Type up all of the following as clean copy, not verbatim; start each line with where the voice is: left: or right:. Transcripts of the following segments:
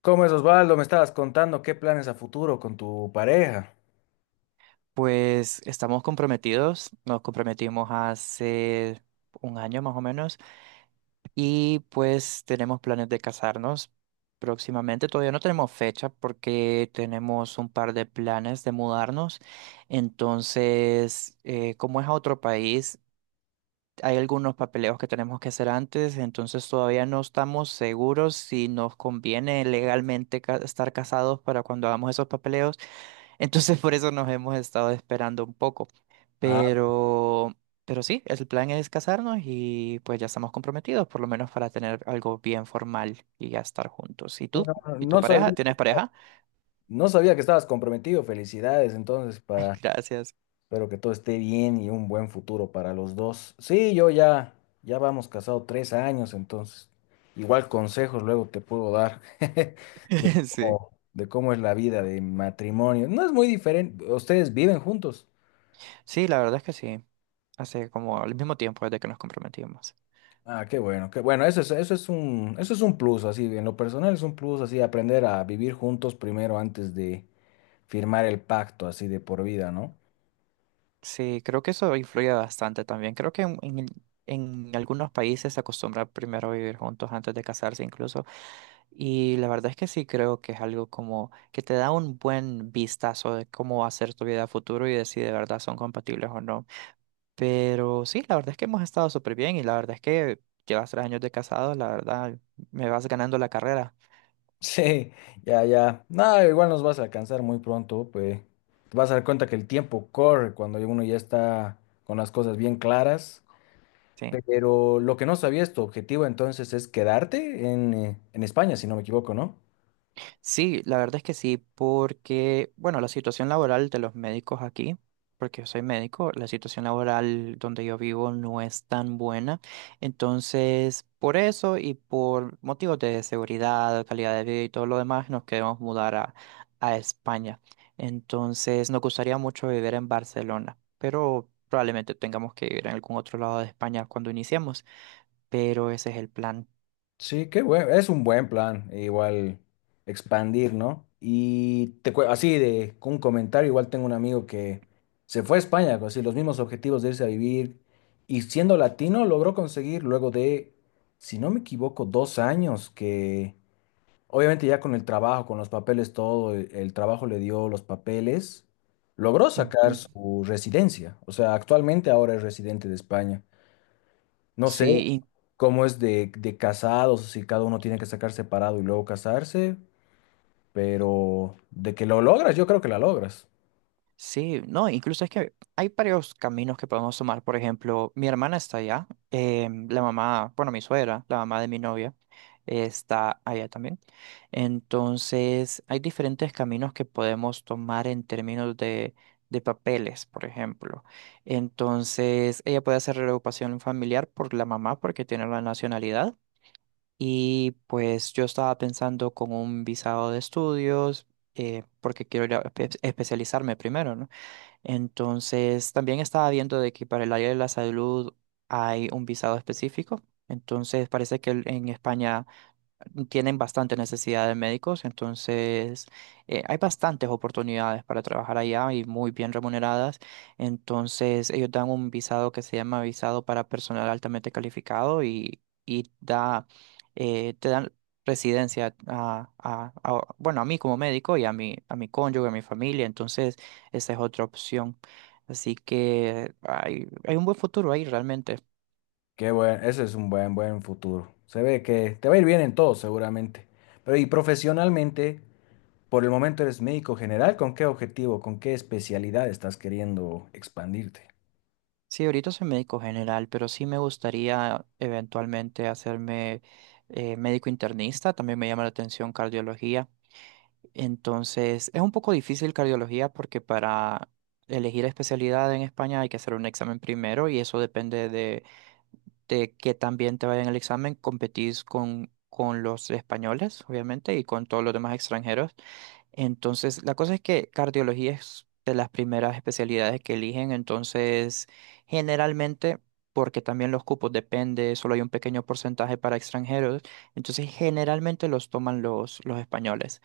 left: ¿Cómo es, Osvaldo? Me estabas contando qué planes a futuro con tu pareja.
right: Pues estamos comprometidos, nos comprometimos hace un año más o menos y pues tenemos planes de casarnos próximamente. Todavía no tenemos fecha porque tenemos un par de planes de mudarnos. Entonces, como es a otro país, hay algunos papeleos que tenemos que hacer antes, entonces todavía no estamos seguros si nos conviene legalmente estar casados para cuando hagamos esos papeleos. Entonces por eso nos hemos estado esperando un poco.
left: Ah,
right: Pero, pero sí, el plan es casarnos y pues ya estamos comprometidos, por lo menos para tener algo bien formal y ya estar juntos. ¿Y
left: no,
right: tú? ¿Y tu
left: no sabía,
right: pareja? ¿Tienes pareja?
left: no sabía que estabas comprometido. Felicidades, entonces, para,
right: Gracias.
left: espero que todo esté bien y un buen futuro para los dos. Sí, ya vamos casado 3 años, entonces, igual consejos luego te puedo dar
right: Sí.
left: de cómo es la vida de matrimonio. No es muy diferente. ¿Ustedes viven juntos?
right: Sí, la verdad es que sí. Hace como al mismo tiempo desde que nos comprometimos.
left: Ah, qué bueno, eso es un plus, así, en lo personal es un plus, así, aprender a vivir juntos primero antes de firmar el pacto, así, de por vida, ¿no?
right: Sí, creo que eso influye bastante también. Creo que en algunos países se acostumbra primero a vivir juntos antes de casarse incluso. Y la verdad es que sí creo que es algo como que te da un buen vistazo de cómo va a ser tu vida a futuro y de si de verdad son compatibles o no. Pero sí, la verdad es que hemos estado súper bien y la verdad es que llevas 3 años de casado, la verdad me vas ganando la carrera.
left: Sí, ya, ya, nada, igual nos vas a alcanzar muy pronto, pues, te vas a dar cuenta que el tiempo corre cuando uno ya está con las cosas bien claras,
right: Sí.
left: pero lo que no sabías, tu objetivo entonces es quedarte en España, si no me equivoco, ¿no?
right: Sí, la verdad es que sí, porque, bueno, la situación laboral de los médicos aquí, porque yo soy médico, la situación laboral donde yo vivo no es tan buena. Entonces, por eso y por motivos de seguridad, calidad de vida y todo lo demás, nos queremos mudar a, España. Entonces, nos gustaría mucho vivir en Barcelona, pero probablemente tengamos que vivir en algún otro lado de España cuando iniciemos, pero ese es el plan.
left: Sí, qué bueno, es un buen plan, e igual expandir, ¿no? Y te, así de con un comentario, igual tengo un amigo que se fue a España con así los mismos objetivos de irse a vivir y siendo latino logró conseguir luego de, si no me equivoco, 2 años que obviamente ya con el trabajo, con los papeles, todo, el trabajo le dio los papeles, logró sacar
right: Ujú.
left: su residencia, o sea, actualmente ahora es residente de España. No sé
right: Sí,
left: cómo es de casados, si cada uno tiene que sacar separado y luego casarse, pero de que lo logras, yo creo que la logras.
right: sí, no, incluso es que hay varios caminos que podemos tomar. Por ejemplo, mi hermana está allá, la mamá, bueno, mi suegra, la mamá de mi novia, está allá también. Entonces, hay diferentes caminos que podemos tomar en términos de papeles, por ejemplo. Entonces, ella puede hacer reagrupación familiar por la mamá porque tiene la nacionalidad. Y pues yo estaba pensando con un visado de estudios, porque quiero ir a especializarme primero, ¿no? Entonces, también estaba viendo de que para el área de la salud hay un visado específico. Entonces, parece que en España tienen bastante necesidad de médicos, entonces hay bastantes oportunidades para trabajar allá y muy bien remuneradas. Entonces ellos dan un visado que se llama visado para personal altamente calificado y da, te dan residencia a, bueno, a mí como médico y a mi cónyuge, a mi familia, entonces esa es otra opción. Así que hay un buen futuro ahí realmente.
left: Qué bueno, ese es un buen, buen futuro. Se ve que te va a ir bien en todo, seguramente. Pero y profesionalmente, por el momento eres médico general, ¿con qué objetivo, con qué especialidad estás queriendo expandirte?
right: Sí, ahorita soy médico general, pero sí me gustaría eventualmente hacerme médico internista. También me llama la atención cardiología. Entonces, es un poco difícil cardiología porque para elegir especialidad en España hay que hacer un examen primero y eso depende de, que también te vaya en el examen. Competís con los españoles, obviamente, y con todos los demás extranjeros. Entonces, la cosa es que cardiología es de las primeras especialidades que eligen, entonces generalmente, porque también los cupos depende, solo hay un pequeño porcentaje para extranjeros, entonces generalmente los toman los españoles.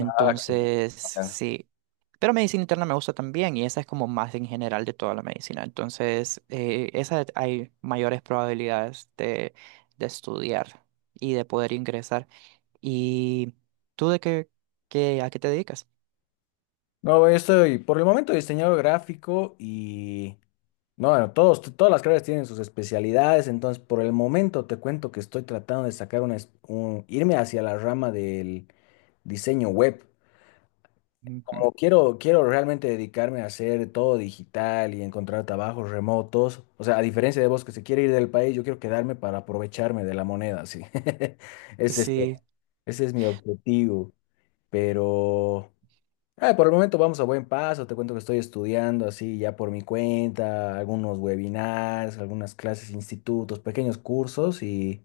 left: Ah, qué- Ajá.
right: sí. Pero medicina interna me gusta también y esa es como más en general de toda la medicina. Entonces, esa hay mayores probabilidades de estudiar y de poder ingresar. ¿Y tú de a qué te dedicas?
left: No, yo estoy por el momento diseñador gráfico y no, bueno, todos, todas las carreras tienen sus especialidades, entonces por el momento te cuento que estoy tratando de sacar una, irme hacia la rama del diseño web.
right: Ujú.
left: Como quiero, quiero realmente dedicarme a hacer todo digital y encontrar trabajos remotos, o sea, a diferencia de vos que se quiere ir del país, yo quiero quedarme para aprovecharme de la moneda, sí. Ese es, este,
right: Sí,
left: ese es mi objetivo, pero... Ah, por el momento vamos a buen paso. Te cuento que estoy estudiando así ya por mi cuenta, algunos webinars, algunas clases, institutos, pequeños cursos y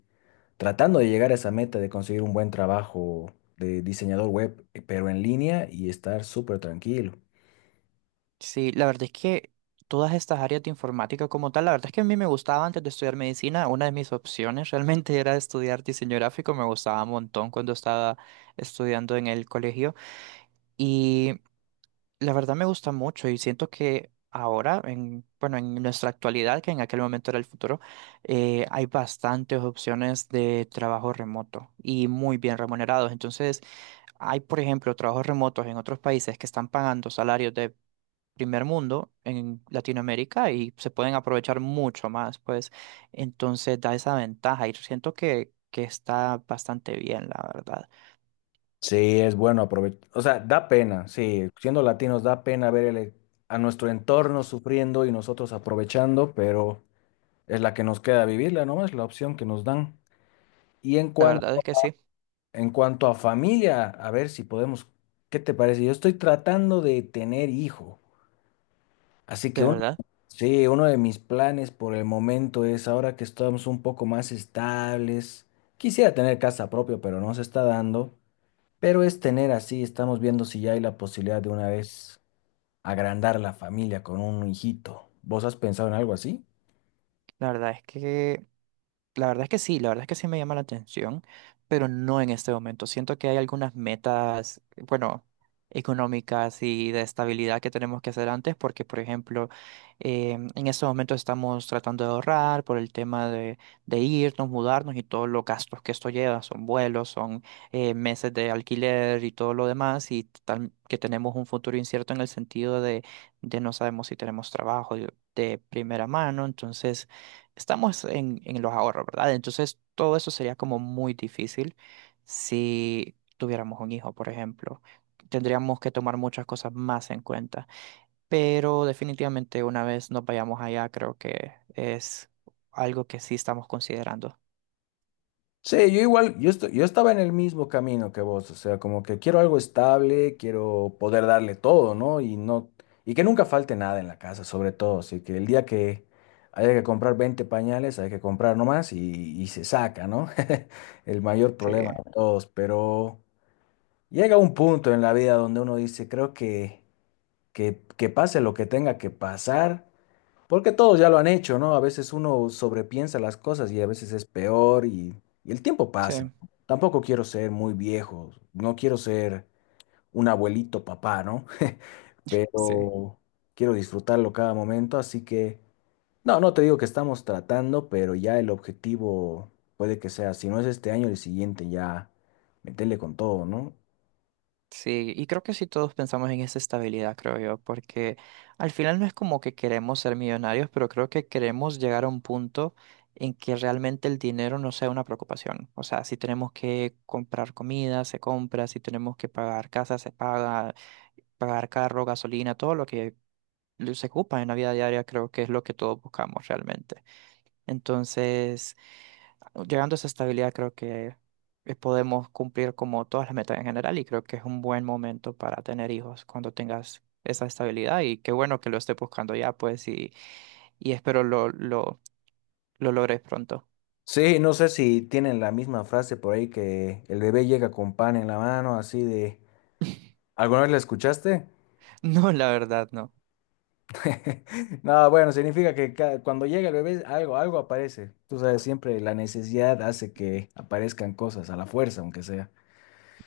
left: tratando de llegar a esa meta de conseguir un buen trabajo de diseñador web, pero en línea y estar súper tranquilo.
right: sí, la verdad es que todas estas áreas de informática como tal, la verdad es que a mí me gustaba antes de estudiar medicina, una de mis opciones realmente era estudiar diseño gráfico, me gustaba un montón cuando estaba estudiando en el colegio y la verdad me gusta mucho y siento que ahora, en, bueno, en nuestra actualidad, que en aquel momento era el futuro, hay bastantes opciones de trabajo remoto y muy bien remunerados, entonces... Hay, por ejemplo, trabajos remotos en otros países que están pagando salarios de primer mundo en Latinoamérica y se pueden aprovechar mucho más, pues entonces da esa ventaja y siento que está bastante bien, la verdad.
left: Sí, es bueno aprovechar. O sea, da pena, sí, siendo latinos da pena ver a nuestro entorno sufriendo y nosotros aprovechando, pero es la que nos queda vivirla, ¿no? Es la opción que nos dan. Y en
right: La verdad
left: cuanto
right: es que sí,
left: En cuanto a familia, a ver si podemos, ¿qué te parece? Yo estoy tratando de tener hijo, así que
right: de
left: uno,
right: verdad.
left: sí, uno de mis planes por el momento es, ahora que estamos un poco más estables, quisiera tener casa propia, pero no se está dando, pero es tener así, estamos viendo si ya hay la posibilidad de una vez agrandar la familia con un hijito. ¿Vos has pensado en algo así?
right: La verdad es que La verdad es que sí, la verdad es que sí me llama la atención, pero no en este momento. Siento que hay algunas metas, bueno, económicas y de estabilidad que tenemos que hacer antes, porque, por ejemplo, en estos momentos estamos tratando de ahorrar por el tema de irnos, mudarnos y todos los gastos que esto lleva, son vuelos, son meses de alquiler y todo lo demás, y tal que tenemos un futuro incierto en el sentido de no sabemos si tenemos trabajo de primera mano, entonces estamos en los ahorros, ¿verdad? Entonces, todo eso sería como muy difícil si tuviéramos un hijo, por ejemplo. Tendríamos que tomar muchas cosas más en cuenta. Pero definitivamente una vez nos vayamos allá, creo que es algo que sí estamos considerando.
left: Sí, yo igual, yo estaba en el mismo camino que vos, o sea, como que quiero algo estable, quiero poder darle todo, ¿no? Y no, y que nunca falte nada en la casa, sobre todo, así que el día que haya que comprar 20 pañales, hay que comprar nomás y se saca, ¿no? El mayor
right: Sí,
left: problema de todos, pero llega un punto en la vida donde uno dice, creo que pase lo que tenga que pasar. Porque todos ya lo han hecho, ¿no? A veces uno sobrepiensa las cosas y a veces es peor y el tiempo
right: sí,
left: pasa. Tampoco quiero ser muy viejo, no quiero ser un abuelito papá, ¿no?
right: sí.
left: Pero quiero disfrutarlo cada momento, así que no, no te digo que estamos tratando, pero ya el objetivo puede que sea, si no es este año, el siguiente ya meterle con todo, ¿no?
right: Sí, y creo que sí todos pensamos en esa estabilidad, creo yo, porque al final no es como que queremos ser millonarios, pero creo que queremos llegar a un punto en que realmente el dinero no sea una preocupación. O sea, si tenemos que comprar comida, se compra, si tenemos que pagar casa, se paga, pagar carro, gasolina, todo lo que se ocupa en la vida diaria, creo que es lo que todos buscamos realmente. Entonces, llegando a esa estabilidad, creo que podemos cumplir como todas las metas en general y creo que es un buen momento para tener hijos cuando tengas esa estabilidad y qué bueno que lo estés buscando ya, pues, y espero lo logres pronto.
left: Sí, no sé si tienen la misma frase por ahí que el bebé llega con pan en la mano, así de... ¿Alguna vez la escuchaste?
right: No, la verdad, no.
left: No, bueno, significa que cuando llega el bebé, algo, algo aparece. Tú sabes, siempre la necesidad hace que aparezcan cosas a la fuerza, aunque sea.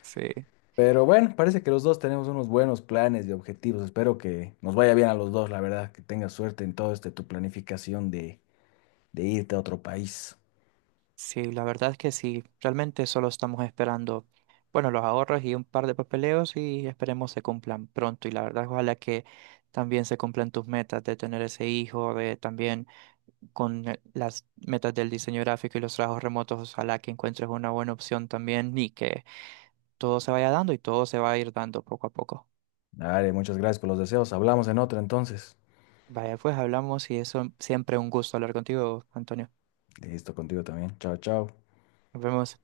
right: Sí,
left: Pero bueno, parece que los dos tenemos unos buenos planes y objetivos. Espero que nos vaya bien a los dos, la verdad, que tengas suerte en todo este tu planificación de irte a otro país.
right: sí, la verdad es que sí, realmente solo estamos esperando, bueno, los ahorros y un par de papeleos y esperemos se cumplan pronto y la verdad, ojalá que también se cumplan tus metas de tener ese hijo, de también con las metas del diseño gráfico y los trabajos remotos, ojalá que encuentres una buena opción también y que todo se vaya dando y todo se va a ir dando poco a poco.
left: Dale, muchas gracias por los deseos. Hablamos en otra entonces.
right: Vaya, pues hablamos y eso siempre un gusto hablar contigo, Antonio.
left: Listo contigo también. Chao, chao.
right: Nos vemos.